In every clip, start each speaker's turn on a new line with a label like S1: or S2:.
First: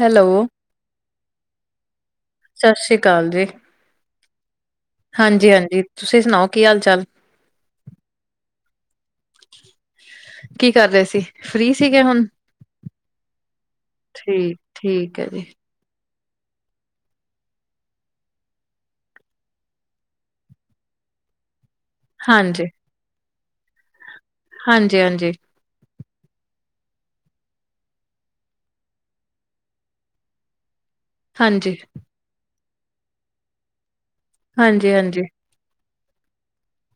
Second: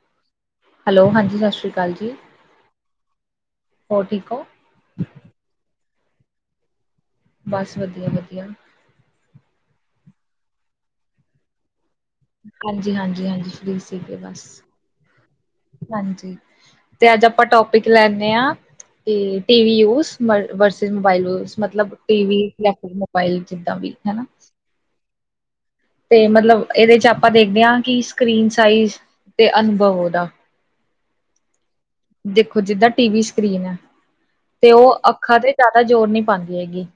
S1: Hello.
S2: Hello. ਹਾਂਜੀ ਸਸਰੀ ਕਾਲ ਜੀ।
S1: ਸਸਰੀ-ਕਾਲ ਜੀ।
S2: ਹੋਰ ਠੀਕ ਓ?
S1: ਹਾਂਜੀ-ਹਾਂਜੀ। ਤੁਸੀਂ ਸੁਣਾਓ ਕੀ ਹਾਲ-ਚਾਲ?
S2: ਬਸ ਵਧੀਆ-ਵਧੀਆ।
S1: ਕੀ ਕਰ ਰਹੇ ਸੀ, ਫਰੀ ਸੀਗੇ ਹੁਣ?
S2: ਹਾਂਜੀ-ਹਾਂਜੀ-ਹਾਂਜੀ। ਫਰੀ ਸੀਗੇ ਬਸ,
S1: ਠੀਕ, ਠੀਕ ਹੈ ਜੀ।
S2: ਹਾਂਜੀ। ਤੇ ਅੱਜ ਆਪਾਂ ਟੋਪਿਕ ਲੈਂਨੇ ਆ ਤੇ ਟੀ ਵੀ ਯੂਸ ਮ ਵਰਸਿਸ ਮੋਬਾਈਲ ਯੂਸ, ਮਤਲਬ ਟੀ ਵੀ
S1: ਹਾਂਜੀ,
S2: [unintelligible] ਮੋਬਾਇਲ ਜਿੱਦਾਂ ਵੀ ਹਨਾ।
S1: ਹਾਂਜੀ-ਹਾਂਜੀ।
S2: ਤੇ ਮਤਲਬ ਇਹਦੇ ਚ ਆਪਾਂ ਦੇਖਦੇ ਆ ਕਿ ਸਕਰੀਨ ਸਾਈਜ਼ ਤੇ ਅਨੁਭਵ ਉਹਦਾ
S1: ਹਾਂਜੀ।
S2: ਦੇਖੋ ਜਿੱਦਾਂ ਟੀ ਵੀ ਸਕਰੀਨ ਐ ਤੇ ਉਹ
S1: ਹਾਂਜੀ-ਹਾਂਜੀ।
S2: ਅੱਖਾਂ ਤੇ ਜ਼ਿਆਦਾ ਜ਼ੋਰ ਨਹੀਂ ਪਾਉਂਦੀ ਹੈਗੀ।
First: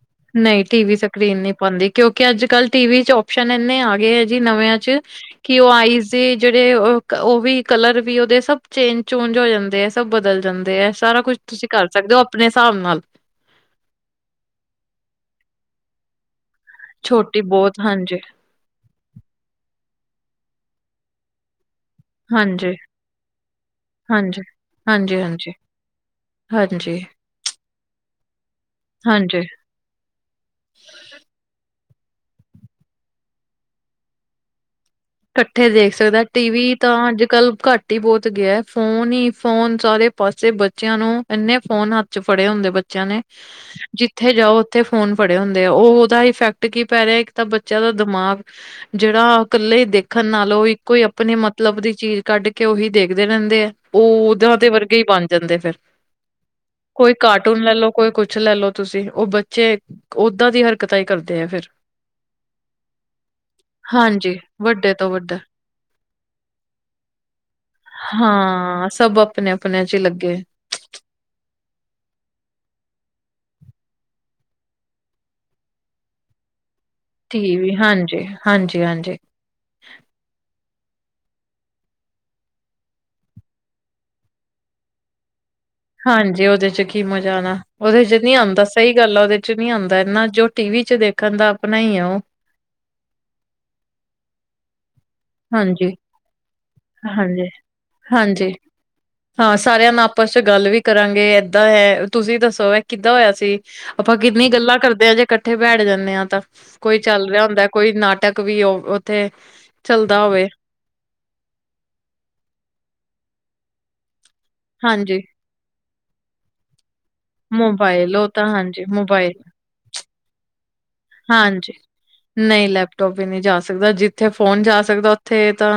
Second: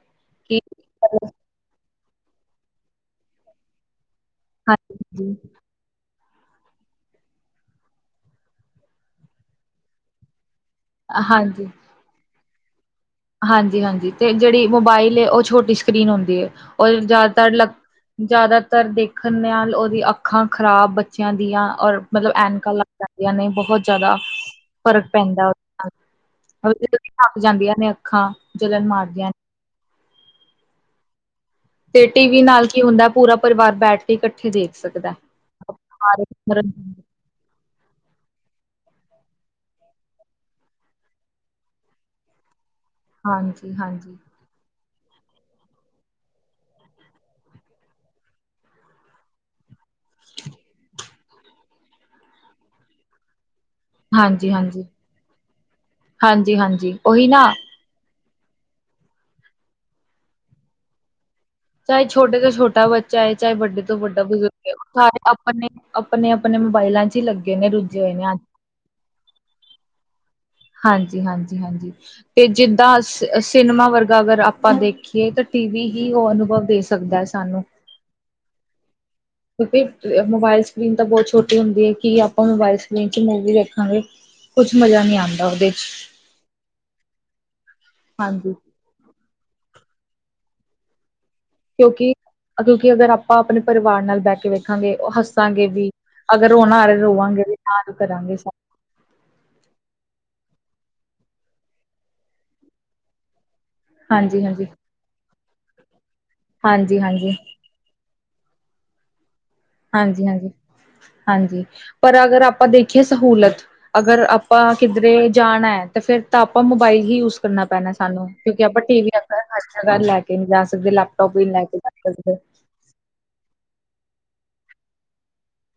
S2: ਕਿ
S1: ਨਹੀਂ ਟੀ ਵੀ ਸਕਰੀਨ ਨੀ ਪਾਉਦੀ ਕਿਉਂਕਿ ਅੱਜ-ਕਲ ਟੀ ਵੀ ਚ ਓਪਸ਼ਨ ਇੰਨੇ ਆ ਗਏ ਐ। ਕੀ ਨਵਿਆਂ ਚ
S2: ਹਾਂਜੀ ਹਾਂਜੀ
S1: ਕਿ ਉਹ ਆਈਜ ਤੇ ਜਿਹੜੇ ਓ, ਓਹ ਵੀ ਕਲਰ ਵੀ ਉਹਦੇ ਸਭ ਚੇਂਜ-ਚੂਂਜ ਹੋ ਜਾਂਦੇ ਐ, ਸਭ ਬਦਲ ਜਾਂਦੇ ਐ। ਸਾਰਾ ਕੁਛ ਤੁਸੀਂ ਕਰ ਸਕਦੇ ਓ ਆਪਣੇ ਹਿਸਾਬ ਨਾਲ।
S2: ਹਾਂਜੀ ਹਾਂਜੀ ਤੇ ਜਿਹੜੀ ਮੋਬਾਇਲ ਉਹ ਛੋਟੀ ਸਕਰੀਨ ਹੁੰਦੀ ਹੈ ਉਹ
S1: ਛੋਟੀ
S2: ਜ਼ਿਆਦਾਤਰ
S1: ਬਹੁਤ ਹਾਂਜੀ,
S2: ਜ਼ਿਆਦਾਤਰ ਦੇਖਣ ਨਾਲ ਉਹਦੀ ਅੱਖਾਂ ਖ਼ਰਾਬ ਬੱਚਿਆਂ ਦੀਆਂ ਔਰ ਮਤਲਬ ਐਨਕਾਂ
S1: ਹਾਂਜੀ,
S2: ਲੱਗ ਜਾਂਦੀਆਂ ਨੇ ਬਹੁਤ ਜ਼ਿਆਦਾ
S1: ਹਾਂਜੀ,
S2: ਫ਼ਰਕ
S1: ਹਾਂਜੀ,
S2: ਪੈਂਦਾ
S1: ਹਾਂਜੀ,
S2: ਉਹਦੇ ਨਾਲ
S1: ਹਾਂਜੀ
S2: ਥੱਕ ਜਾਂਦੀਆਂ ਨੇ ਅੱਖਾਂ ਜਲਣ ਮਾਰਦੀਆਂ
S1: ਹਾਂਜੀ।
S2: ਤੇ ਟੀ ਵੀ ਨਾਲ ਕੀ ਹੁੰਦਾ ਪੂਰਾ ਪਰਿਵਾਰ ਬੈਠ ਕੇ ਇਕੱਠੇ ਦੇਖ ਸਕਦਾ
S1: ਇਕੱਠੇ ਦੇਖ ਸਕਦਾ ਟੀ ਵੀ ਤਾਂ
S2: ਹਾਂਜੀ-ਹਾਂਜੀ,
S1: ਅੱਜ ਕੱਲ ਘੱਟ ਘੱਟ ਹੀ ਬਹੁਤ ਗਿਆ ਫੋਨ ਹੀ ਫੋਨ ਸਾਰੇ ਪਾਸੇ ਬੱਚਿਆਂ ਨੂੰ ਇੰਨੇ ਫੋਨ ਹੱਥ ਚੱ ਫੜੇ ਹੁੰਦੇ ਬੱਚਿਆਂ ਨੇ
S2: ਹਾਂਜੀ-ਹਾਂਜੀ,
S1: ਜਿੱਥੇ ਜਾਓ ਫੋਨ ਫੜੇ ਹੁੰਦੇ ਉਹ ਉਹਦਾ ਇਫੈਕਟ ਕੀ ਪੈ ਰਿਹਾ ਇੱਕ ਤਾਂ ਬੱਚਿਆਂ ਦਾ ਦਿਮਾਗ ਜਿਹੜਾ ਇਕੱਲੇ ਹੀ ਦੇਖ ਦੇਖਣ ਨਾਲੋਂ ਇੱਕੋ ਹੀ ਆਪਣੇ ਮਤਲਬ ਦੀ ਚੀਜ਼ ਕੱਢ ਕੇ ਉਹੀ ਦੇਖਦੇ ਰਹਿੰਦੇ ਹੈ ਉਹ ਊਦਾਂ ਦੇ
S2: ਹਾਂਜੀ-ਹਾਂਜੀ
S1: ਵਰਗੇ ਹੀ ਬਣ ਜਾਂਦੇ ਫਿਰ
S2: ਹਾਂਜੀ-ਹਾਂਜੀ
S1: ਕੋਈ
S2: ਉਹੀ ਨਾ
S1: ਕਾਰਟੂਨ ਲੈ ਲੋ ਕੋਈ ਕੁੱਛ ਲੈ ਲੋ ਤੁਸੀਂ ਉਹ ਬੱਚੇ ਉਦਾਂ ਦੀ ਹਰਕਤਾਂ ਹੀ ਕਰਦੇ ਆ ਫਿਰ
S2: ਚਾਹੇ ਛੋਟੇ ਤੋਂ ਛੋਟਾ ਬੱਚਾ ਹੈ ਚਾਹੇ ਵੱਡੇ ਤੋਂ ਵੱਡਾ
S1: ਹਾਂਜੀ
S2: ਬਜ਼ੁਰਗ
S1: ਵੱਡੇ
S2: ਹੈ
S1: ਤੋਂ ਵੱਡਾ
S2: ਆਪਣੇ ਆਪਣੇ ਆਪਣੇ ਮੋਬਾਇਲਾਂ ਚੱ ਹੀ ਲੱਗੇ ਨੇ ਰੁੱਝੇ ਹੋਏ ਨੇ
S1: ਹਾਂ ਸਭ ਆਪਣੇ ਆਪਣੇ ਚੱ ਹੀ ਲੱਗੇ
S2: ਹਾਂਜੀ ਹਾਂਜੀ ਹਾਂਜੀ ਤੇ ਜਿਦਾ ਸਿਨੇਮਾ ਵਰਗਾ ਅਗਰ ਆਪਾਂ ਦੇਖੀਏ ਤਾਂ ਟੀ ਵੀ ਹੀ ਉਹ ਅਨੁਭਵ ਦੇ ਸਕ
S1: ਟੀ ਵੀ ਹਾਂਜੀ ਹਾਂਜੀ ਹਾਂਜੀ
S2: ਕਿਉਂਕਿ ਮੋਬਾਇਲ ਸਕਰੀਨ ਤਾਂ ਬਹੁਤ ਛੋਟੀ ਹੁੰਦੀ ਹੈ ਕਿ ਆਪਾਂ ਮੋਬਾਇਲ ਸਕਰੀਨ ਚੱ ਮੂਵੀ ਦੇਖਾਂਗੇ ਕੁੱਛ ਮਜ਼ਾ ਨੀ ਆਉਂਦਾ ਉਹਦੇ
S1: ਹਾਂਜੀ ਉਹਦੇ ਚੱ ਕੀ ਮਜ਼ਾ ਆਉਣਾ ਉਹਦੇ ਚੱ ਨਹੀਂ
S2: ਹਾਂਜੀ
S1: ਆਉਂਦਾ ਸਹੀ ਗੱਲ ਆ ਉਹਦੇ ਚੱ ਨਹੀਂ ਆਉਂਦਾ ਇਨਾ ਜੋ ਟੀ ਵੀ ਚੱ ਦੇਖਣ ਦਾ ਆਪਣਾ ਹੀ ਆ
S2: ਕਿਉਂਕਿ
S1: ਉਹ।
S2: ਅਗਰ ਆਪਾਂ ਆਪਣੇ ਪਰਿਵਾਰ ਨਾਲ ਬਹਿ ਕੇ ਵੇਖਾਂਗੇ ਉਹ ਹਸ ਹਸਾਂਗੇ ਵੀ
S1: ਹਾਂਜੀ,
S2: ਅਗਰ ਉਹ ਨਾ ਰੋ ਰੋਵਾਂਗੇ
S1: ਹਾਂਜੀ,
S2: ਵੀ ਤਾਂ ਜੋ ਕਰਾਂਗੇ ਸ
S1: ਹਾਂਜੀ। ਹਾਂ ਸਾਰਿਆਂ ਨੂੰ ਆਪਸ ਚੱ ਗੱਲ ਵੀ ਕਰਾਂਗੇ ਏਦਾਂ ਹੈ ਤੁਸੀਂ ਦੱਸੋ ਇਹ ਕਿੱਦਾਂ ਹੋਇਆ ਸੀ ਆਪਾਂ
S2: ਹਾਂਜੀ
S1: ਕਿੰਨੀ
S2: ਹਾਂਜੀ
S1: ਗੱਲਾਂ ਕਰਦੇ ਹਾਂ ਜੇ ਇਕੱਠੇ ਬੈਠ ਜਾਂਦੇ ਹਾਂ ਤਾਂ ਕੋਈ
S2: ਹਾਂਜੀ
S1: ਚੱਲ
S2: ਹਾਂਜੀ
S1: ਰਿਹਾ ਹੁੰਦਾ ਕੋਈ ਨਾਟਕ ਵੀ ਉਹ ਉੱਥੇ ਚੱਲਦਾ
S2: ਹਾਂਜੀ
S1: ਹੋਵੇ
S2: ਹਾਂਜੀ ਹਾਂਜੀ ਪਰ ਅਗਰ ਆਪਾਂ ਦੇਖੀਏ ਸਹੂਲਤ ਅਗਰ ਆਪਾਂ
S1: ਹਾਂਜੀ।
S2: ਕਿੱਧਰੇ ਜਾਣਾ ਹੈ ਤੇ ਫਿਰ ਤਾਂ ਆਪਾਂ ਮੋਬਾਈਲ ਹੀ ਯੂਜ਼ ਕਰਨਾ ਪੈਣਾ
S1: ਮੋਬਾਇਲ
S2: ਸਾਨੂੰ
S1: ਉਹ ਤਾਂ
S2: ਕਿਉਂਕਿ ਆਪਾਂ
S1: ਹਾਂਜੀ
S2: ਟੀ ਵੀ
S1: ਮੋਬਾਇਲ
S2: ਆਪਣਾ ਹਰ ਜਗ੍ਹਾ ਲੈ ਕੇ ਨਹੀਂ ਜਾ ਸਕਦੇ ਲੈਪ ਲੈਪਟੋਪ ਵੀ ਨਹੀਂ ਲੈ
S1: ਹਾਂਜੀ।
S2: ਕੇ ਜਾ ਸਕਦੇ
S1: ਨਹੀਂ ਲੈਪਟੋਪ ਵੀ ਨਹੀਂ ਜਾ ਸਕਦਾ ਜਿੱਥੇ ਫੋਨ ਜਾ ਸਕਦਾ ਉੱਥੇ ਤਾਂ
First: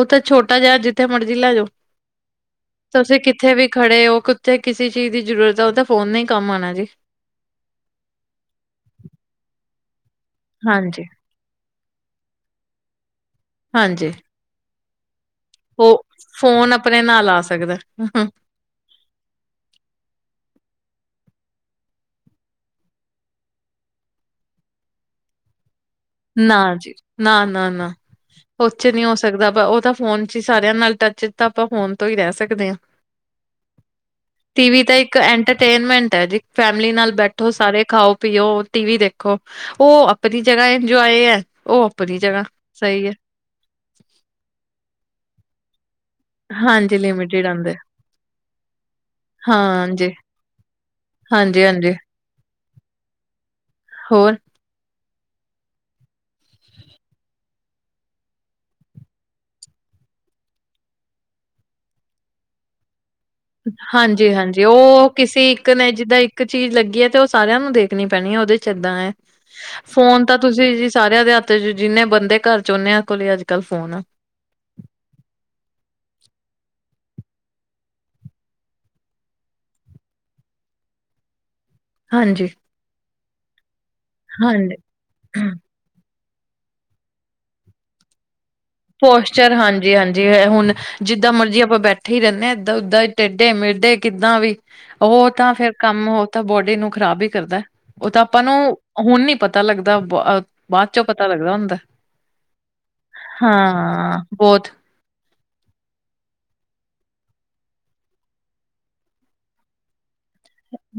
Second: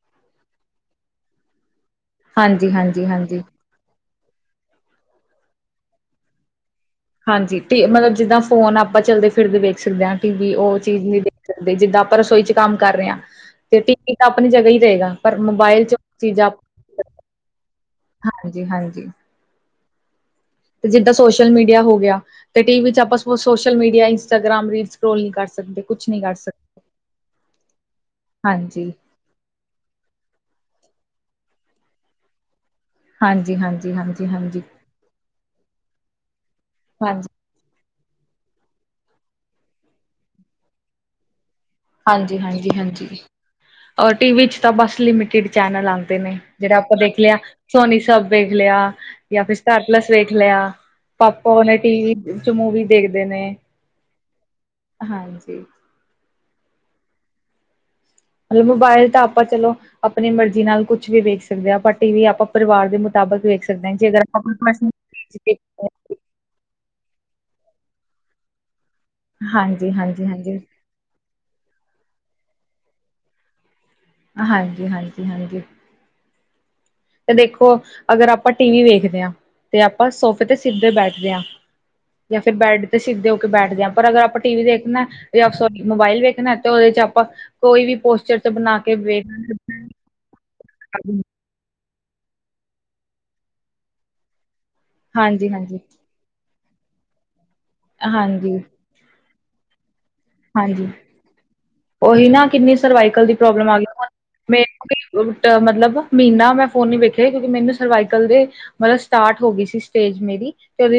S1: ਉੱਥੇ ਛੋਟਾ ਜਿਹਾ ਜਿੱਥੇ ਮਰਜ਼ੀ ਲੈ ਜਾਓ
S2: ਹਾਂਜੀ ਹਾਂਜੀ
S1: ਤੁਸੀਂ
S2: ਹਾਂਜੀ
S1: ਕਿੱਥੇ ਵੀ ਖੜੇ ਹੋ ਕਿੱਥੇ ਕਿਸੇ ਚੀਜ਼ ਦੀ ਜ਼ਰੂਰਤ ਹੈ ਉਹ ਤਾਂ ਫੋਨ ਨੇ ਹੀ ਕੰਮ ਆਉਣਾ ਜੀ
S2: ਹਾਂਜੀ ਮਤਲਬ ਜਿੱਦਾਂ ਫੋਨ ਆਪਾਂ ਚੱਲਦੇ ਫਿਰਦੇ ਵੇਖ ਸਕਦੇ ਹਾਂ ਟੀ ਵੀ ਉਹ
S1: ਹਾਂਜੀ
S2: ਚੀਜ਼ ਨਹੀਂ ਜਿੱਦਾਂ ਆਪਾਂ ਰਸੋਈ ਚ ਕੰਮ ਕਰ ਰਹੇ ਹਾਂ ਤੇ ਟੀ
S1: ਹਾਂਜੀ
S2: ਵੀ ਤਾਂ ਆਪਣੀ ਜਗ੍ਹਾ ਹੀ ਰਹੇਗਾ ਪਰ ਮੋਬਾਇਲ ਚ
S1: ਉਹ
S2: ਚੀਜ਼ਾਂ
S1: ਫੋਨ ਆਪਣੇ ਨਾਲ ਆ ਸਕਦਾ
S2: ਜੀ ਹਾਂਜੀ ਤੇ ਜਿੱਦਾਂ ਸੋਸ਼ਲ ਮੀਡੀਆ ਹੋ ਗਿਆ ਤੇ ਟੀ ਵੀ ਚੱ ਆਪਾਂ social media Instagram reel scroll ਨਹੀਂ ਕਰ ਸਕਦੇ ਕੁਛ ਨਹੀਂ ਕਰ
S1: ਨਾ
S2: ਸਕਦੇ
S1: ਜੀ ਨਾ ਨਾ ਨਾ ਉਹਦੇ
S2: ਹਾਂਜੀ
S1: ਚੱ ਨਹੀਂ ਹੋ ਸਕਦਾ ਉਹ ਤਾਂ ਫੋਨ ਤੁਸੀਂ ਸਾਰਿਆਂ ਨਾਲ ਟੱਚ ਤਾਂ ਆਪਾਂ ਫੋਨ ਤੋਂ ਹੀ ਰਹਿ ਸਕਦੇ ਹਾਂ
S2: ਹਾਂਜੀ-ਹਾਂਜੀ-ਹਾਂਜੀ-ਹਾਂਜੀ।
S1: ਟੀ ਵੀ ਤਾਂ ਇੱਕ ਐਂਟਰਟੇਨਮੈਂਟ ਹੈ ਜੀ ਫੈਮਿਲੀ ਨਾਲ
S2: ਹਾਂਜੀ
S1: ਬੈਠੋ ਸਾਰੇ ਖਾਓ ਪੀਓ ਟੀ ਵੀ ਦੇਖੋ ਉਹ ਆਪਣੀ ਜਗ੍ਹਾ ਇੰਜੋਏ ਹੈ ਉਹ ਆਪਣੀ ਜਗ੍ਹਾ ਸਹੀ ਹੈ
S2: ਹਾਂਜੀ-ਹਾਂਜੀ-ਹਾਂਜੀ ਅਹ ਟੀਵੀ ਚ ਤਾਂ ਬਸ ਲਿਮਿਟਿਡ ਚੈਨਲ ਆਂਦੇ ਨੇ। ਜਿਹੜਾ ਆਪਾਂ
S1: ਹਾਂਜੀ,
S2: ਦੇਖ ਲਿਆ
S1: ਲਿਮਿਟਿਡ ਆਂਦੇ,
S2: ਸੋਨੀ ਸਾਬ ਵੇਖ ਲਿਆ ਜਾਂ ਫਿਰ
S1: ਹਾਂਜੀ,
S2: ਸਟਾਰਪਲੱਸ ਵੇਖ ਲਿਆ। ਪਾਪਾ ਉਹ ਨੇ
S1: ਹਾਂਜੀ-ਹਾਂਜੀ
S2: ਟੀਵੀ ਚ ਮੂਵੀ ਦੇਖਦੇ ਨੇ।
S1: ਹੋਰ
S2: ਹਾਂਜੀ। ਮਤਲਬ ਮੋਬਾਇਲ ਤਾਂ ਆਪਾਂ ਚਲੋ ਆਪਣੀ ਮਰਜ਼ੀ ਨਾਲ ਕੁੱਛ ਵੀ ਵੇਖ ਸਕਦੇ ਹਾਂ, ਪਰ ਟੀ ਵੀ ਆਪਾਂ ਪਰਿਵਾਰ ਦੇ ਮੁਤਾਬਕ ਵੇਖ ਸਕਦੇ ਹਾਂ ਜੇ ਅਗਰ ਆਪਾਂ
S1: ਹਾਂਜੀ-ਹਾਂਜੀ
S2: ਆਪਣੀ
S1: ਉਹ ਕਿਸੇ ਇੱਕ ਨੇ ਜਿੱਦਾਂ ਇੱਕ ਚੀਜ਼ ਲੱਗੀ ਹੈ ਤੇ ਉਹ ਸਾਰਿਆਂ ਨੂੰ ਦੇਖਣੀ ਪੈਣੀ ਹੈ, ਉਹਦੇ ਚ ਏਦਾਂ ਏ
S2: ਹਾਂਜੀ,
S1: ਫੋਨ
S2: ਹਾਂਜੀ,
S1: ਤਾਂ
S2: ਹਾਂਜੀ,
S1: ਤੁਸੀਂ ਸਾਰਿਆਂ ਦੇ ਹੱਥ ਚ ਜਿੰਨੇ ਬੰਦੇ ਘਰ ਚ ੳਨੇਆ ਕੋਲ ਅੱਜ ਕੱਲ ਫੋਨ ਆ।
S2: ਹਾਂਜੀ-ਹਾਂਜੀ-ਹਾਂਜੀ। ਤੇ ਦੇਖੋ ਅਗਰ ਆਪਾਂ ਟੀ ਵੀ ਵੇਖਦੇ ਹਾਂ ਤੇ ਆਪਾਂ ਸੋਫੇ ਤੇ ਸਿਰਧੇ ਬੈਠਦੇ ਹਾਂ। ਜਾਂ
S1: ਹਾਂਜੀ,
S2: ਫੇਰ ਬੈੱਡ ਤੇ ਸਿੱਧੇ ਹੋ ਕੇ ਬੈਠਦੇ ਹਾਂ, ਪਰ ਅਗਰ ਆਪਾਂ ਟੀ ਵੀ
S1: ਹਾਂਜੀ
S2: ਦੇਖ ਨਾ ਅਕਸਰ ਮੋਬਾਇਲ ਵੇਖਣਾ ਤੇ ਉਹਦੇ ਚ ਆਪਾਂ ਕੋਈ ਵੀ ਪੋਸਟਰ ਚ ਬਣਾ ਕੇ ਵੇਖ
S1: ਪੋਸਚਰ
S2: ਹਾਂਜੀ,
S1: ਹਾਂਜੀ-ਹਾਂਜੀ ਹੁਣ ਜਿੱਦਾਂ ਮਰਜ਼ੀ ਆਪਾਂ ਬੈਠ ਉੱਠੇ ਹੀ ਰਹਿੰਦੇ ਏਦਾਂ, ਉਦਾਂ ਟੇਡੇ, ਮੇਡੇ ਕਿੱਦਾਂ ਵੀ ਉਹ
S2: ਹਾਂਜੀ,
S1: ਤਾਂ ਫੇਰ
S2: ਹਾਂਜੀ,
S1: ਕੰਮ ਹੋ ਤਾਂ ਬੋਡੀ ਨੂੰ ਖ਼ਰਾਬ ਹੀ ਕਰਦਾ ਏ ਉਹ ਤਾਂ ਆਪਾਂ ਨੂੰ ਹੁਣ ਨੀ ਪਤਾ ਲੱਗਦਾ ਬਾਅਦ
S2: ਹਾਂਜੀ
S1: ਚੋਂ ਪਤਾ ਲੱਗਦਾ ਹੁੰਦਾਂ ਏ।
S2: ਉਹੀ ਨਾ ਕਿੰਨੀ ਸਰਵਾਈਕਲ ਦੀ ਪ੍ਰੋਬਲਮ ਆ ਗਈ।
S1: ਬਹੁਤ
S2: ਮਤਲਬ ਮੀਹਨਾ ਮੈਂ ਫੋਨ ਨੀ ਵੇਖਿਆ ਕਿਉਂਕਿ ਮੈਨੂੰ ਸਰਵਾਈਕਲ ਦੇ ਮਤਲਬ ਸਟਾਰਟ ਹੋ ਗੀ ਸੀ ਫੇਜ ਮੈ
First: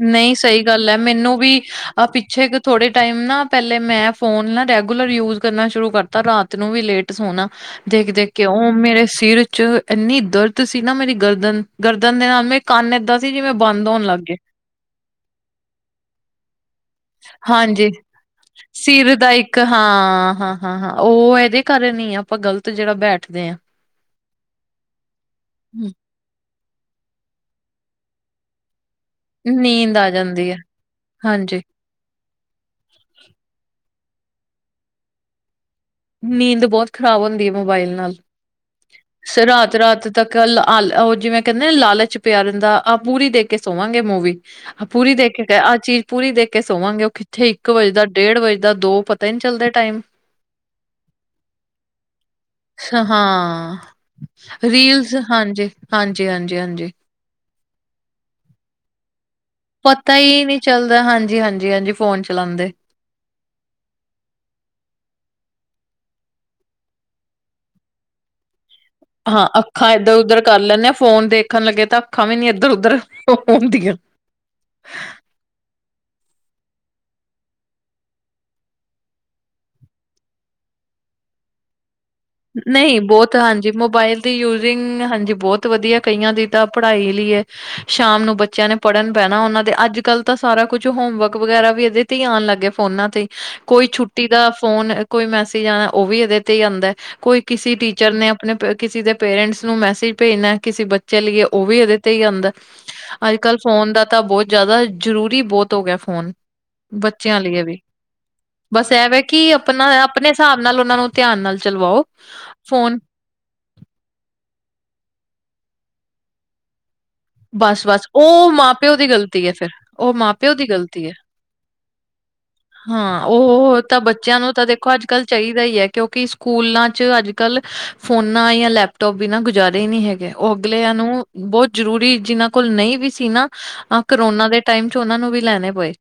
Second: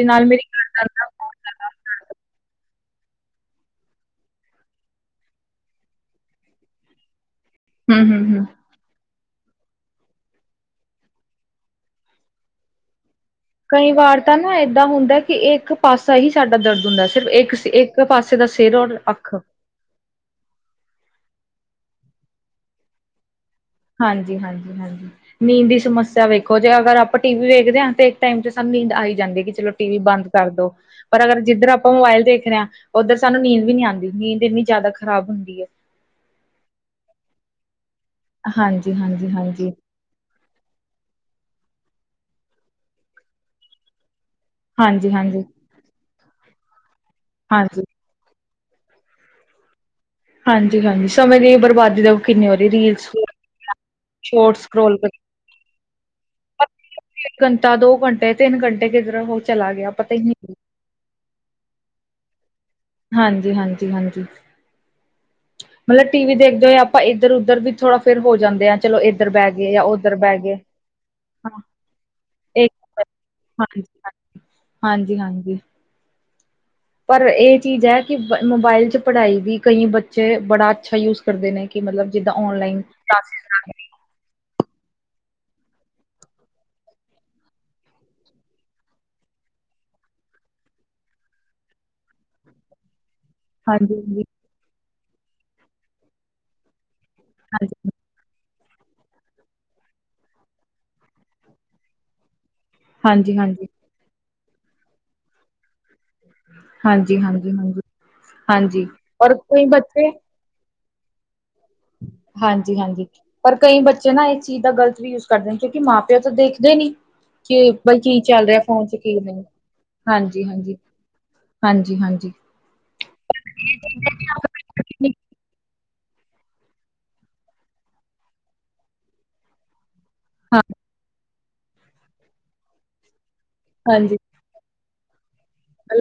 S1: ਨਈ ਸਈ ਗੱਲ ਏ ਮੈਨੂੰ ਵੀ
S2: ਜ਼ਿਆਦਾ
S1: ਪਿੱਛੇ ਥੋੜੇ ਟਾਈਮ ਨਾ ਪਹਲੇ ਮੈਂ ਫੋਨ ਨਾ ਰੈਗੂਲਰ ਯੂਜ ਕਰਨਾ ਸ਼ੁਰੂ ਕਰਤਾ ਰਾਤ ਨੂੰ ਵੀ ਲੇਟ ਸੋਨਾ ਦੇਖ-ਦੇਖ ਕੇ
S2: ਹੂੰ-ਹੂੰ-ਹੂੰ।
S1: ਓ ਮੇਰੇ ਸਿਰ ਚ ਏੰਨੀ ਦਰਦ ਸੀ ਨਾ ਮੇਰੀ ਗਰਦਨ-ਗਰਦਨ ਦੇ ਨਾਲ ਮੇਰੇ ਕੰਨ ਏਦਾਂ ਸੀ ਜਿਵੇਂ ਬੰਦ
S2: ਕਈ
S1: ਹੋਣ ਲੱਗ
S2: ਵਾਰ
S1: ਗਏ
S2: ਤਾਂ ਨਾ ਏਦਾਂ ਹੁੰਦਾ ਕਿ ਇੱਕ ਪਾਸਾ ਈ ਸਾਡਾ ਦਰਦ ਹੁੰਦਾ ਸਿਰਫ ਇੱਕ
S1: ਹਾਂਜੀ
S2: ਇੱਕ ਪਾਸੇ ਦਾ ਸਿਰ ਔਰ
S1: ਦਾ
S2: ਅੱਖ
S1: ਇੱਕ ਹਾਂ, ਹਾਂ, ਹਾਂ, ਹਾਂ ਉ ਇਹਦੇ ਕਾਰਨ ਈ ਆ ਆਪਾਂ ਗ਼ਲਤ ਜਿਹੜਾ ਬੈਠਦੇ ਆ।
S2: ਹਾਂਜੀ-ਹਾਂਜੀ-ਹਾਂਜੀ ਨੀਂਦ ਦੀ ਸਮੱਸਿਆ ਵੇਖੋ ਜੇ ਅਗਰ ਆਪਾਂ ਟੀ ਵੀ ਵੇਖਦੇ ਆ ਤੇ ਟਾਈਮ ਚ ਸਾਨੂੰ ਨੀਂਦ ਆਈ ਜਾਂਦੀ ਏ ਕਿ ਚਲੋ ਟੀ
S1: ਨੀਂਦ
S2: ਵੀ
S1: ਆ
S2: ਬੰਦ
S1: ਜਾਂਦੀ
S2: ਕਰ
S1: ਹੈ
S2: ਦੋ ਪਰ ਅਗਰ
S1: ਹਾਂਜੀ
S2: ਜਿੱਧਰ ਆਪ ਓ ਮੋਬਾਇਲ ਦੇਖਰੇ ਆ ਉੱਧਰ ਸਾਨੂੰ ਨੀਂਦ ਵੀ ਨੀ ਆਂਦੀ, ਨੀਂਦ ਇੰਨੀ ਜ਼ਾੱਦਾ ਖਰਾਬ ਹੁੰਦੀ ਏ।
S1: ਨੀਂਦ ਬੋਤ ਖ਼ਰਾਬ ਹੁੰਦੀ ਏ ਮੋਬਾਇਲ ਨਾਲ, ਫੇਰ
S2: ਹਾਂਜੀ-ਹਾਂਜੀ-ਹਾਂਜੀ।
S1: ਰਾਤ-ਰਾਤ ਉ ਜਿਵੇਂ ਕਹਿੰਦੇ ਨਾ ਲਾਲਚ ਪਿਆ ਰਹੰਦਾ ਆ ਪੂਰੀ ਦੇ ਕੇ ਸੋਵਾਂਗੇ ਮੂਵੀ ਆ ਪੂਰੀ ਦੇਖ
S2: ਹਾਂਜੀ-ਹਾਂਜੀ,
S1: ਕੇ ਆ ਚੀਜ਼ ਪੂਰੀ ਦੇਖ ਕੇ ਸੋਵਾਂਗੇ। ਉ ਕਿੱਥੇ ਇੱਕ
S2: ਹਾਂਜੀ,
S1: ਵਜੇ ਦਾ ਡੇੜ ਵਜੇ ਦਾ ਦੋ ਪਤਾ ਈ ਨੀਂ ਚੱਲਦਾ ਟਾਈਮ
S2: ਹਾਂਜੀ-ਹਾਂਜੀ ਸਮੇਂ ਦੀ ਬਰਬਾਦੀ ਦਾ ਕਿੰਨਾ
S1: ਹਾਂ
S2: ਸਕਰੋਲ ਕਰ
S1: ਰੀਲਸ ਹਾਂਜੀ-ਹਾਂਜੀ-ਹਾਂਜੀ-ਹਾਂਜੀ।
S2: ਇੱਕ ਕੱਟਾ ਦੋ ਕੰਟੇ ਤਿੰਨ ਕੰਟੇ ਕਿਧਰੋ
S1: ਪਤਾ ਈ ਨੀਂ ਚੱਲਦਾ ਹਾਂਜੀ- ਹਾਂਜੀ-ਹਾਂਜੀ ਫੋਨ ਚਲਾਂਦੇ।
S2: ਹਾਂਜੀ- ਹਾਂਜੀ-ਹਾਂਜੀ। ਮਤਲਬ ਟੀ ਵੀ ਦੇਖਦੇ ਹੋਏ ਆਪਾਂ ਇੱਧਰ ਉਧਰ ਵੀ ਥੋੜਾ ਫੇਰ ਹੋ ਜਾਂਦੇ ਆ। ਚਲੋ ਇੱਧਰ
S1: ਹਾਂ
S2: ਬਹਿ ਗਏ ਜਾਂ
S1: ਅੱਖਾਂ ਇੱਧਰ
S2: ਉੱਧਰ ਬਹਿ
S1: ਉਧਰ
S2: ਗਏ।
S1: ਕਰ ਲੈਂਨੇ ਆਂ, ਫੋਨ
S2: ਹਾਂ,
S1: ਦੇਖਨ ਲੱਗੇ ਤਾਂ ਅੱਖਾਂ ਵੀ ਨੀ
S2: ਇਹ
S1: ਇੱਧਰ ਉੱਧਰ
S2: ਹਾਂਜੀ,
S1: ਹੁੰਦੀਆਂ।
S2: ਹਾਂਜੀ, ਹਾਂਜੀ। ਪਰ ਏ ਚੀਜ਼ ਐ ਕਿ ਮੋਬਾਈਲ ਚ ਪੜ੍ਹਾਈ ਵੀ ਕਈ ਬੱਚੇ ਬੜਾ ਅੱਛਾ ਯੂਜ ਕਰਦੇ ਨੇ ਕਿ ਮਤਲਬ ਜਿੱਦਾਂ ਔਨਲਾਈਨ
S1: ਨਹੀਂ ਬਹੁਤ
S2: ਕਲਾਸੀਸ
S1: ਹਾਂਜੀ ਮੋਬਾਇਲ ਦੀ ਯੂਜਿੰਗ ਹਾਂਜੀ ਬਹੁਤ ਵਧੀਆ ਕਈਆਂ ਦੀ ਤਾਂ ਪੜ੍ਹਾਈ ਲਈ ਐ ਸ਼ਾਮ ਨੂੰ ਬੱਚਿਆਂ ਨੇ ਪੜ੍ਹਨ ਬਹਿਨਾ ਉਹਨਾਂ ਦੇ ਅੱਜ ਕੱਲ੍ਹ ਤਾਂ ਸਾਰਾ ਕੁਛ ਹੋਮਵਰਕ ਵਗੈਰਾ ਵੀ ਏਦੇ ਤੇ ਹੀ ਆਨ ਲੱਗਿਆ ਫੋਨਾਂ ਤੇ ਕੋਈ
S2: ਹਾਂਜੀ, ਹਾਂਜੀ,
S1: ਛੁੱਟੀ ਦਾ ਫੋਨ ਕੋਈ ਮੈਸੇਜ ਆਨਾ ਓ ਵੀ ਇਹਦੇ ਤੇ ਆਂਦਾ ਕੋਈ ਕਿਸੇ
S2: ਹਾਂਜੀ,
S1: ਟੀ ਟੀਚਰ ਨੇ ਆਪਨੇ ਕਿਸੇ ਦੇ ਪੇਰੈਂਟਸ ਨੂੰ ਮੈਸੇਜ ਭੇਜਨਾ ਕਿਸੇ ਬੱਚੇ ਲਈ ਓ ਵੀ ਏਦੇ ਤੇ ਹੀ ਆਂਦਾ। ਅੱਜ
S2: ਹਾਂਜੀ,
S1: ਕੱਲ੍ਹ
S2: ਹਾਂਜੀ,
S1: ਫੋਨ ਦਾ ਤਾਂ ਬਹੁਤ ਜ਼ਾਦਾ ਜ਼ਰੂਰੀ ਬੋਤ ਹੋ ਗਿਆ ਫੋਨ
S2: ਹਾਂਜੀ,
S1: ਬੱਚਿਆਂ
S2: ਹਾਂਜੀ,
S1: ਲਈ ਵੀ,
S2: ਹਾਂਜੀ। ਹਾਂਜੀ
S1: ਬਸ ਐਵੇਂ
S2: ਔਰ
S1: ਕਿ
S2: ਕਈ
S1: ਆਪਨਾ
S2: ਬੱਚੇ
S1: ਆਪਨੇ ਸਾਬ ਨਾਲ ਉਨਾਂ ਨੂੰ ਧਿਆਨ ਨਾਲ ਚਲਵਾਓ।
S2: ਹਾਂਜੀ,
S1: ਫੋਨ
S2: ਹਾਂਜੀ। ਪਰ ਕਈ ਬੱਚੇ ਨਾ ਇਸ ਚੀਜ਼ ਦਾ ਗ਼ਲਤ ਵੀ ਯੂਜ ਕਰਦੇ ਕਿਉਂਕਿ ਮਾਂ ਪਿਓ ਤਾਂ ਦੇਖਦੇ ਨੀ। ਕਿ ਬਈ
S1: ਬਸ-ਬਸ
S2: ਕੀ ਚੱਲ
S1: ਉਹ
S2: ਰਿਆ ਫੋਨ ਚ
S1: ਮਾਂ-ਪਿਓ ਦੀ
S2: ਕੀ ਨਹੀ
S1: ਗ਼ਲਤੀ ਹੈ ਫਿਰ ਉਹ
S2: ਹਾਂਜੀ,
S1: ਮਾਂ-ਪਿਓ ਦੀ
S2: ਹਾਂਜੀ।
S1: ਗ਼ਲਤੀ ਹੈ।
S2: ਹਾਂਜੀ-ਹਾਂਜੀ।
S1: ਹਾਂ ਓ ਉਹ ਤਾਂ ਬੱਚਿਆਂ ਨੂੰ ਤਾਂ ਦੇ ਦੇਖੋ ਅੱਜ ਕੱਲ ਚਾਈਦਾ ਹੀ ਏ ਕਿਉਂਕਿ ਸਕੂਲਾਂ ਚ ਅੱਜ ਕੱਲ ਫੋਨਾ ਯਾ ਲੈਪਟੋਪ ਬਿਨਾਂ ਗੁਜ਼ਾਰੇ ਨੀਂ ਹੈਗੇ ਉਹ
S2: ਹਾਂ
S1: ਅਗਲਿਆਂ ਨੂੰ ਬੋਤ ਜਰੂਰੀ ਜਿਨਾਂ ਕੋਲ ਨਈ ਵੀ ਸੀ ਨਾ ਅਹ
S2: ਹਾਂਜੀ
S1: ਕਰੋਨਾ ਦੇ ਟਾਈਮ ਚ ਓਨਾ ਨੂੰ ਵੀ ਲੈਨੇ ਪਏ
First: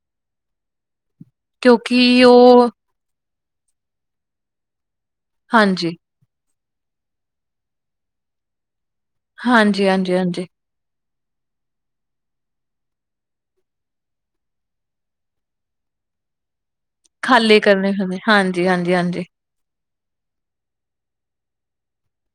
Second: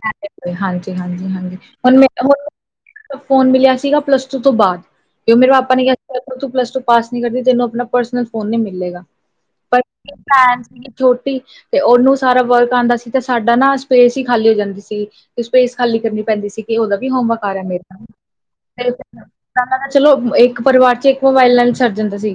S2: ਹਾਂਜੀ, ਹਾਂਜੀ, ਹਾਂਜੀ ਹੁਣ
S1: ਕਿਉਂਕਿ
S2: ਮ
S1: ਉਹ
S2: ਫੋਨ ਮਿਲਿਆ ਸੀਗਾ ਪਲੱਸ ਟੂ ਤੋਂ ਬਾਦ ਕਿ ਮੇਰੇ ਪਾਪਾ ਨੇ ਕਿਹਾ
S1: ਹਾਂਜੀ,
S2: ਸ ਤੂੰ ਪਲੱਸ ਟੂ ਪਾਸ ਨੀ ਕਰਦੀ ਤੈਨੂੰ ਆਪਨਾ ਪਰਸਨਲ ਫੋਨ ਨੀ ਮਿਲੇਗਾ
S1: ਹਾਂਜੀ, ਹਾਂਜੀ, ਹਾਂਜੀ
S2: [unintelligible] ਛੋਟੀ ਤੇ ਉਹਨੂੰ ਸਾਰਾ ਵਰਕ ਆਂਦਾ ਸੀ ਤੇ ਸਾਡਾ ਨਾ ਸਪੇਸ ਖਾਲੀ ਹੋ ਜਾਂਦੀ ਸੀ ਤੇ ਸਪੇਸ ਖਾਲੀ ਕਰਨੀ ਪੈਂਦੀ ਸੀ ਕਿ ਉਦਾ ਵੀ ਹੋਮਵਰਕ ਆ
S1: ਖਾਲੀ
S2: ਰਿਹਾ
S1: ਕਰਨੇ
S2: ਮੇਰਾ ਵੀ
S1: ਪੈਂਦੇ ਹਾਂਜੀ,
S2: [unintelligible]
S1: ਹਾਂਜੀ, ਹਾਂਜੀ,
S2: ਪਹਿਲਾਂ ਤਾਂ ਚਲੋ ਇੱਕ ਪਰਿਵਾਰ ਚ ਇੱਕ ਮੋਬਾਇਲ ਨਾਲ ਹੀ ਸਰ ਜਾਂਦਾ ਸੀ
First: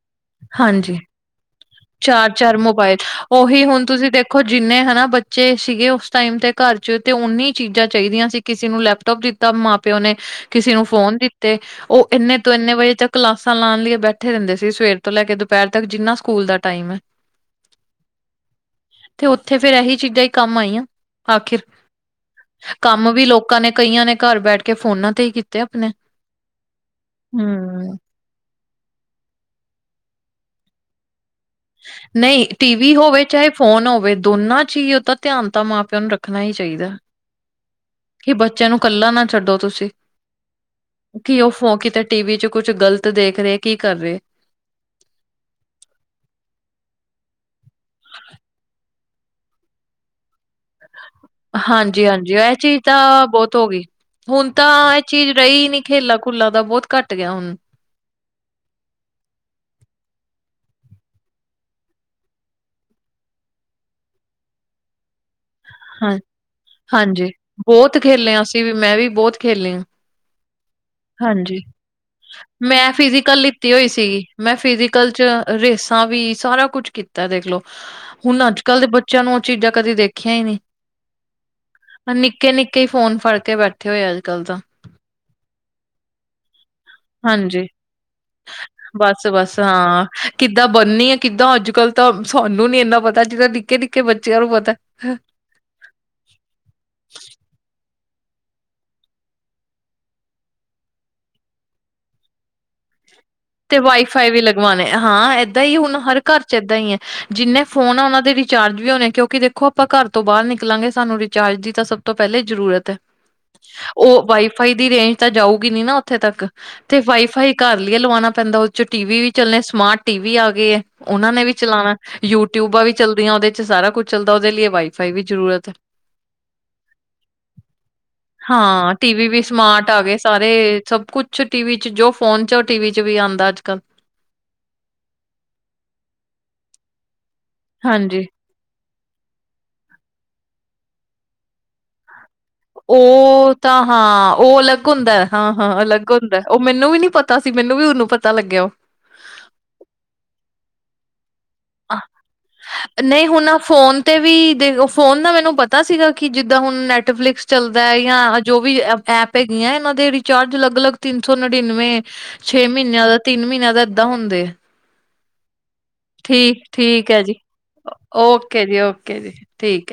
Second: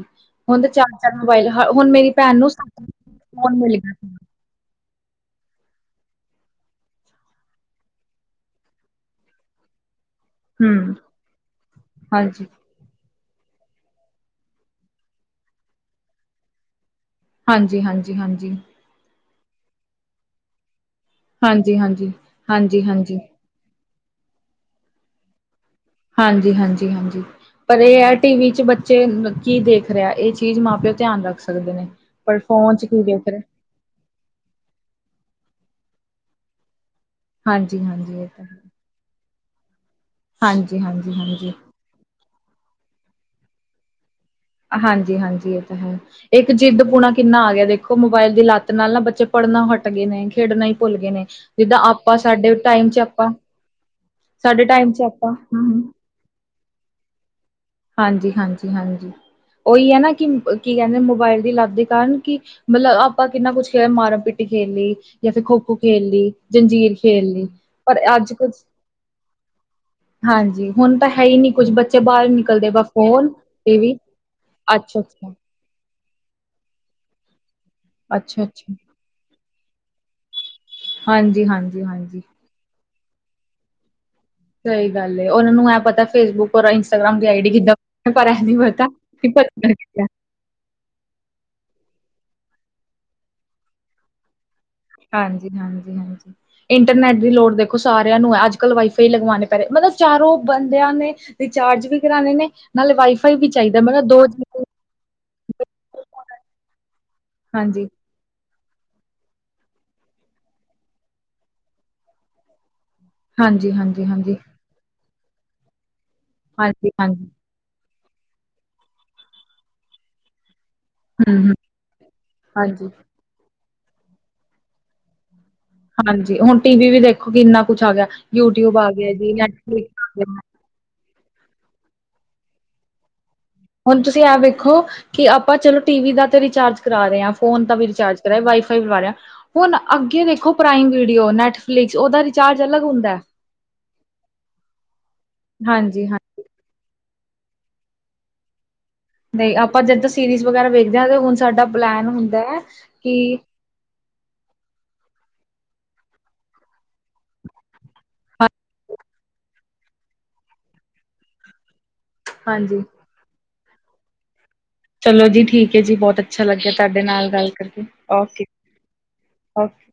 S2: ਹੁਨ ਤਾਂ
S1: ਹਾਂਜੀ।
S2: ਚਾਰ-ਚਾਰ ਮੋਬਾਇਲ ਹ ਹੁਣ ਮੇਰੀ ਭੈਣ ਨੂੰ
S1: ਚਾਰ-ਚਾਰ
S2: ਸੱਤ
S1: ਮੋਬਾਇਲ
S2: ਫੋਨ
S1: ਉਹੀ
S2: ਮਿਲ
S1: ਹੁਣ
S2: ਗਿਆ ਸੀ
S1: ਤੁਸੀਂ ਦੇ ਖੋ ਜਿੰਨੇ ਹਨਾ ਬੱਚੇ ਸੀਗੇ ਉਸ ਟਾਈਮ ਤੇ ਘਰ ਚ ਤੇ ਉਨੀ ਚੀਜ਼ਾਂ ਚਾਹੀਦੀਆਂ ਸੀ। ਕਿਸੇ ਨੂੰ ਲੈਪਟੋਪ ਦਿੱਤਾ ਮਾਂ ਪਿਓ ਨੇ, ਕਿਸੇ ਨੂੰ
S2: ਹੂੰ
S1: ਫੋਨ ਦਿੱਤੇ, ਉਹ ਇੰਨੇ
S2: ਹਾਂਜੀ।
S1: ਤੋਂ ਇੰਨੇ ਵਜੇ ਤੱਕ ਕਲਾਸਾਂ ਲਾਣ ਲਈ ਬੈਠੇ ਰਹਿੰਦੇ ਸੀ, ਸਵੇਰ ਤੋਂ ਲੈ ਕੇ ਦੁਪਹਿਰ ਤੱਕ ਜਿੰਨਾ ਸਕੂਲ ਦਾ ਟਾਈਮ ਐ
S2: ਹਾਂਜੀ, ਹਾਂਜੀ, ਹਾਂਜੀ
S1: ਤੇ ਉੱਥੇ ਫੇਰ ਐਹੀ ਚੀਜ਼ਾਂ ਹੀ ਕੰਮ ਆਈਆਂ, ਆਖਿਰ
S2: ਹਾਂਜੀ-ਹਾਂਜੀ। ਹਾਂਜੀ-ਹਾਂਜੀ, ਹਾਂਜੀ
S1: ਕੰਮ
S2: ਹਾਂਜੀ।
S1: ਵੀ ਲੋ ਲੋਕਾਂ ਨੇ ਕਈਆਂ ਨੇ ਘਰ ਬੈਠ ਕੇ ਫੋਨਾਂ ਤੇ ਹੀ ਕੀਤੇ ਆਪਣੇ।
S2: ਹਾਂਜੀ, ਹਾਂਜੀ, ਹਾਂਜੀ ਪਰ
S1: ਹੂੰ
S2: ਇਹ ਐ ਟੀ ਵੀ ਚ ਬੱਚੇ ਕੀ ਦੇਖ ਰਿਹਾ ਇਹ ਚੀਜ਼ ਮਾਂ ਪਿਓ ਧਿਆਨ ਰੱਖ ਸਕ ਸਕਦੇ ਨੇ, ਪਰ
S1: ਨਹੀਂ ਟੀ
S2: ਫੋਨ ਚ
S1: ਵੀ
S2: ਕੀ
S1: ਹੋਵੇ
S2: ਦੇਖ ਰਿਹਾ
S1: ਚਾਹੇ ਫੋਨ ਹੋਵੇ ਦੋਨਾਂ ਚ ਹੀ ਉਹ ਤਾਂ ਧਿਆਨ ਤਾਂ ਮਾਂ ਪਿਓ ਨੂੰ ਰੱਖਣਾ ਹੀ ਚਾਹੀਦਾ।
S2: ਹਾਂਜੀ, ਹਾਂਜੀ।
S1: ਕਿ ਬੱਚਿਆਂ ਨੂੰ ਕੱਲਾ ਨਾ ਛੱਡੋ ਤੁਸੀਂ,
S2: ਹਾਂਜੀ-ਹਾਂਜੀ, ਹਾਂਜੀ।
S1: ਕੀ ਉਹ
S2: ਹਾਂਜੀ।
S1: ਫੋ ਕਿਤੇ ਟੀ ਵੀ ਚ ਕੁਛ ਗ਼ਲਤ ਦੇਖ ਰਹੇ ਕੀ ਕਰ ਰਹੇ?
S2: ਹਾਂਜੀ, ਹਾਂਜੀ ਇਹ ਤਾਂ ਹੈ। ਇੱਕ ਜਿੱਦਪੁੁਣਾ ਕਿੰਨਾ ਆ ਗਿਆ ਦੇਖੋ ਮੋਬਾਇਲ ਦੀ ਲੱਤ ਨਾਲ ਨਾ ਬੱਚੇ ਪੜ੍ਹਨਾ ਹੱਟ ਗਏ ਨੇ ਖੇਡਣਾ ਹੀ ਭੁੱਲ ਗਏ ਨੇ। ਜਿੱਦਾਂ
S1: ਹਾਂਜੀ,
S2: ਆਪਾਂ
S1: ਹਾਂਜੀ
S2: ਸਾਡੇ
S1: ਐਹ ਚੀਜ਼
S2: ਟਾਈਮ ਚ
S1: ਤਾਂ
S2: ਆਪਾਂ
S1: ਬਹੁਤ ਹੋ ਗਈ। ਹੁਣ
S2: ਸਾਡੇ ਟਾਈਮ
S1: ਤਾਂ
S2: ਚ
S1: ਇਹ ਚੀਜ਼
S2: ਆਪਾਂ
S1: ਰਹੀ ਨਈ
S2: ਹੂੰ,
S1: ਖੇਲਾਂ ਖੂਲਾਂ ਦਾ ਬਹੁਤ ਘੱਟ ਗਿਆ ਹੁਣ।
S2: ਹਾਂਜੀ, ਹਾਂਜੀ, ਹਾਂਜੀ। ਉਹੀ ਹੈ ਨਾ ਕਿ ਕੀ ਕਹਿੰਦੇ ਮੋਬਾਇਲ ਦੀ ਲੱਤ ਦੇ ਕਾਰਨ ਕਿ, ਮਤਲਬ ਆਪਾਂ ਕਿੰਨਾ ਕੁਛ ਖੇਲ ਮਾਰਨ ਪਿੱਟੀ ਖੇਡ ਲਈ ਜਾਂ ਫੇਰ ਖੋੋ ਖੋ ਖੇਲ
S1: ਹਾਂ
S2: ਲਈ, ਜੰਜੀਰ
S1: ਹਾਂਜੀ
S2: ਖੇਲ ਲਈ,
S1: ਬਹੁਤ
S2: ਪਰ ਅੱਜ
S1: ਖੇਲੇ ਆ ਅਸੀਂ
S2: ਕੁਛ
S1: ਵੀ ਮੈਂ ਵੀ ਬਹੁਤ ਖੇਲੀ ਆ
S2: ਹਾਂਜੀ ਹੁਣ ਤਾਂ ਹੈ ਹੀ ਨਹੀਂ
S1: ਹਾਂਜੀ
S2: ਕੁਛ, ਬੱਚੇ ਬਾਹਰ ਨਿਕਲਦੇ ਬਸ
S1: ਮੈਂ
S2: ਫੋਨ,
S1: ਫਿਜ਼ੀਕਲ ਲਿੱਤੀ ਹੋਈ
S2: ਟੀਵੀ।
S1: ਸੀਗੀ ਮੈਂ ਫਿਜ਼ੀਕਲ 'ਚ ਰੇਸਾਂ ਵੀ, ਸਾਰਾ ਕੁਛ ਕੀਤਾ ਦੇਖਲੋ, ਹੁਣ ਅੱਜ-
S2: ਅੱਛਾ-ਅੱਛਾ,
S1: ਕੱਲ ਦੇ ਬੱ ਬੱਚਿਆ ਨੂੰ ਉਹ ਚੀਜ਼ਾਂ ਕਦੇ ਦੇਖੀਆਂ ਹੀ ਨਹੀਂ।
S2: ਹਾਂਜੀ, ਹਾਂਜੀ।
S1: ਆਹ ਨਿੱਕੇ, ਨਿੱਕੇ ਹੀ ਫੋਨ ਫੜ ਕੇ ਬੈਠੇ ਹੋਏ ਆ ਅੱਜ- ਕੱਲ ਤਾਂ।
S2: ਸਹੀ ਗੱਲ ਹੈ, ਉਹਨਾ ਨੂੰ ਐ ਪਤਾ ਫੇਸਬੁੱਕ ਔਰ ਇੰਸਟਾਗ੍ਰਾਮ ਦੀ ਆਈ ਡੀ
S1: ਹਾਂਜੀ
S2: ਕਿੱਦਾਂ! ਪਰ ਐ ਨਹੀਂ ਪਤਾ ਕਿ
S1: ਬਸ-ਬਸ
S2: ਭਰਨਾ ਕਿੱਦਾ
S1: ਹਾਂ ਕਿੱਦਾਂ ਬਣਨੀ ਆ, ਕਿੱਦਾਂ ਅੱਜ- ਕੱਲ ਤਾਂ ਸਾਨੂੰ ਨੀ ਐਨਾ ਪਤਾ ਜਿਹੜਾ ਨਿੱਕੇ- ਨਿੱਕੇ ਬੱਚਿਆਂ ਨੂੰ ਪਤਾ।
S2: ਹਾਂਜੀ, ਹਾਂਜੀ, ਹਾਂਜੀ ਇੰਟਰਨੈਟ ਦੀ ਲੋੜ ਦੇਖੋ ਸਾਰਿਆਂ ਨੂੰ ਹੈ, ਅੱਜ- ਕੱਲ ਵਾਈਫਾਈ ਲਗਵਾਣੇ ਪੈ ਰਹੇ ਮਤਲਬ ਚਾਰੋਂ ਬੰਦਿਆਂ ਨੇ, ਰਿਚਾਰਜ ਵੀ ਕਰਾਨੇ ਨੇ, ਨਾਲੇ ਵਾਈਫਾਈ ਵੀ ਚੈ
S1: ਤੇ ਵਾਈਫਾਈ ਵੀ ਲਗਵਾਉਣੇ, ਹਾਂ ਐਦਾਂ ਹੀ ਹੁਣ ਹਰ ਘਰ 'ਚ ਐਦਾਂ ਹੀ ਹੈ, ਜਿੰਨੇ
S2: ਹਾਂਜੀ,
S1: ਫੋਨ ਆ ਉਹਨਾਂ ਦੇ ਵਿੱਚ, ਰਿਚਾਰਜ ਵੀ ਹੋਣੇ ਕਿਉਂਕਿ ਦੇਖੋ ਆਪਾਂ ਘਰ ਤੋਂ ਬਾਹਰ ਨਿਕਲਾਂਗੇ ਸਾਨੂੰ ਰਿਚਾਰਜ ਦੀ ਤਾਂ ਸਭ ਤੋਂ ਪਹਿਲੇ ਜ਼ਰੂਰਤ ਹੈ।
S2: ਹਾਂਜੀ, ਹਾਂਜੀ,
S1: ਉਹ
S2: ਹਾਂਜੀ,
S1: ਵਾਈਫਾਈ ਦੀ ਰੇਂਜ ਤਾਂ ਜਾਊਗੀ ਨੀ ਨਾ ਉੱਥੇ ਤੱਕ,
S2: ਹਾਂਜੀ,
S1: ਤੇ
S2: ਹਾਂਜੀ।
S1: ਵਾਈਫਾਈ, ਘਰ ਲਈਏ ਲਵਾਉਣਾ ਪੈਂਦਾ, ਉਹ 'ਚ ਟੀ ਵੀ ਚੱਲਣੇ, ਸਮਾਰਟ ਟੀ ਵੀ ਆ ਗਏ ਹੈ ਉਹਨਾ ਨੇ ਵੀ
S2: ਹੂੰ-ਹੂੰ,
S1: ਚਲਾਉਣਾ, ਯੂਟਿਊਬਾਂ
S2: ਹਾਂਜੀ,
S1: ਵੀ ਚੱਲਦੀਆਂ ਉਹਦੇ 'ਚ, ਸਾਰਾ ਕੁੱਝ ਚੱਲਦਾ ਉਹਦੇ ਲਈ ਵਾਈਫਾਈ ਵੀ ਜ਼ਰੂਰਤ ਹੈ।
S2: ਹਾਂਜੀ ਹੁਣ ਟੀ ਵੀ ਵੀ ਦੇਖੋ ਕਿ ਕਿੰਨਾ ਕੁਛ ਆ ਗਿਆ ਯੂਟਿਊਬ ਆ ਗਿਆ ਜੀ ਨੈਟਫਲਿਕਸ ਆ ਗਿਆ
S1: ਤੇ ਸਭ ਕੁਛ ਛ ਟੀ ਵੀ 'ਚ, ਜੋ ਫੋਨ 'ਚ ਉਹ ਟੀ ਵੀ 'ਚ ਵੀ ਆਉਂਦਾ ਅੱਜ -ਕੱਲ।
S2: ਹੁਣ ਤੁਸੀਂ ਐਹ ਵੇਖੋ ਕਿ ਆਪਾਂ ਚਲੋ ਟੀ ਵੀ ਦਾ ਤੇ ਰਿਚਾਰਜ ਕਰਾ ਰਹੇ ਆਂ। ਫੋਨ ਦਾ ਵੀ ਰਿਚਾਰਜ
S1: ਹਾਂਜੀ
S2: ਕਰਾਏ, ਵਾਈਫਾਈ ਵੀ ਲਵਾ ਲਿਆ, 'ਹੁਣ ਅੱਗੇ ਦੇਖੋ ਪ੍ਰਾਈਮ ਵੀਡੀਓ ਨੈਟਫਲਿਕਸ ਉਹਦਾ, ਰਿਚਾਰਜ ਅਲੱਗ
S1: ਓ
S2: ਹੁੰਦਾ ਹੈ।
S1: ਤਾਂ ਹਾਂ, ਉਹ ਅਲੱਗ ਹੁੰਦਾ, ਹਾਂ ਹਾਂ ਅਲੱਗ ਹੁੰ ਦਾ, ਉਹ ਮੈਨੂੰ ਵੀ ਨੀ ਪਤਾ ਸੀ, ਮੈਨੂੰ ਵੀ ਉਹਨੂੰ ਪਤਾ ਲੱਗਿਆ ਓ
S2: ਦੇ ਆਪਾਂ ਜਦ ਸੀਰੀਜ਼ ਵਗੈਰਾ ਵੇਖਦੇ ਹਾਂ ਤੇ ਹੁਣ ਸਾਡਾ
S1: ਆਹ,
S2: ਪਲੈਨ ਹੁੰਦਾ ਹੈ
S1: ਨਹੀਂ
S2: ਕਿ,
S1: ਹੁਣ ਆ ਫੋਨ ਤੇ ਵੀ ਦੇਖ ਫੋਨ ਦਾ ਮੈਨੂੰ ਪਤਾ ਸੀਗਾ ਕਿ ਜਿੱਦਾਂ ਹੁਣ ਨੈਟਫਲਿਕਸ ਚੱਲਦਾ ਹੈ ਜਾਂ ਜੋ ਵੀ, ਐ ਐਪ ਹੈਗੀਆਂ, ਇਹਨਾਂ ਦੇ ਰਿਚਾਰਜ ਅਲਗ- ਅਲੱਗ ਤਿੰਨ ਸੌ ਨੜਿਨਵੇਂ। ਛੇ
S2: ਹਾਂਜੀ
S1: ਮਹੀਨਿਆਂ ਦਾ, ਤਿੰਨ ਮਹੀਨਿਆਂ ਦਾ, ਐਦਾਂ ਹੁੰਦੇ।
S2: ਚਲੋ ਜੀ, ਠੀਕ ਹੈ ਜੀ। ਬਹੁਤ ਅੱਛਾ
S1: ਠੀਕ
S2: ਲੱਗਿਆ, ਤੁਹਾਡੇ
S1: ਠੀਕ ਹੈ
S2: ਨਾਲ
S1: ਜੀ
S2: ਗੱਲ ਕਰਕੇ। ਓਕੇ-
S1: ਜੀ ਓਕੇ ਜੀ
S2: ਓਕੇ।
S1: ਠੀਕ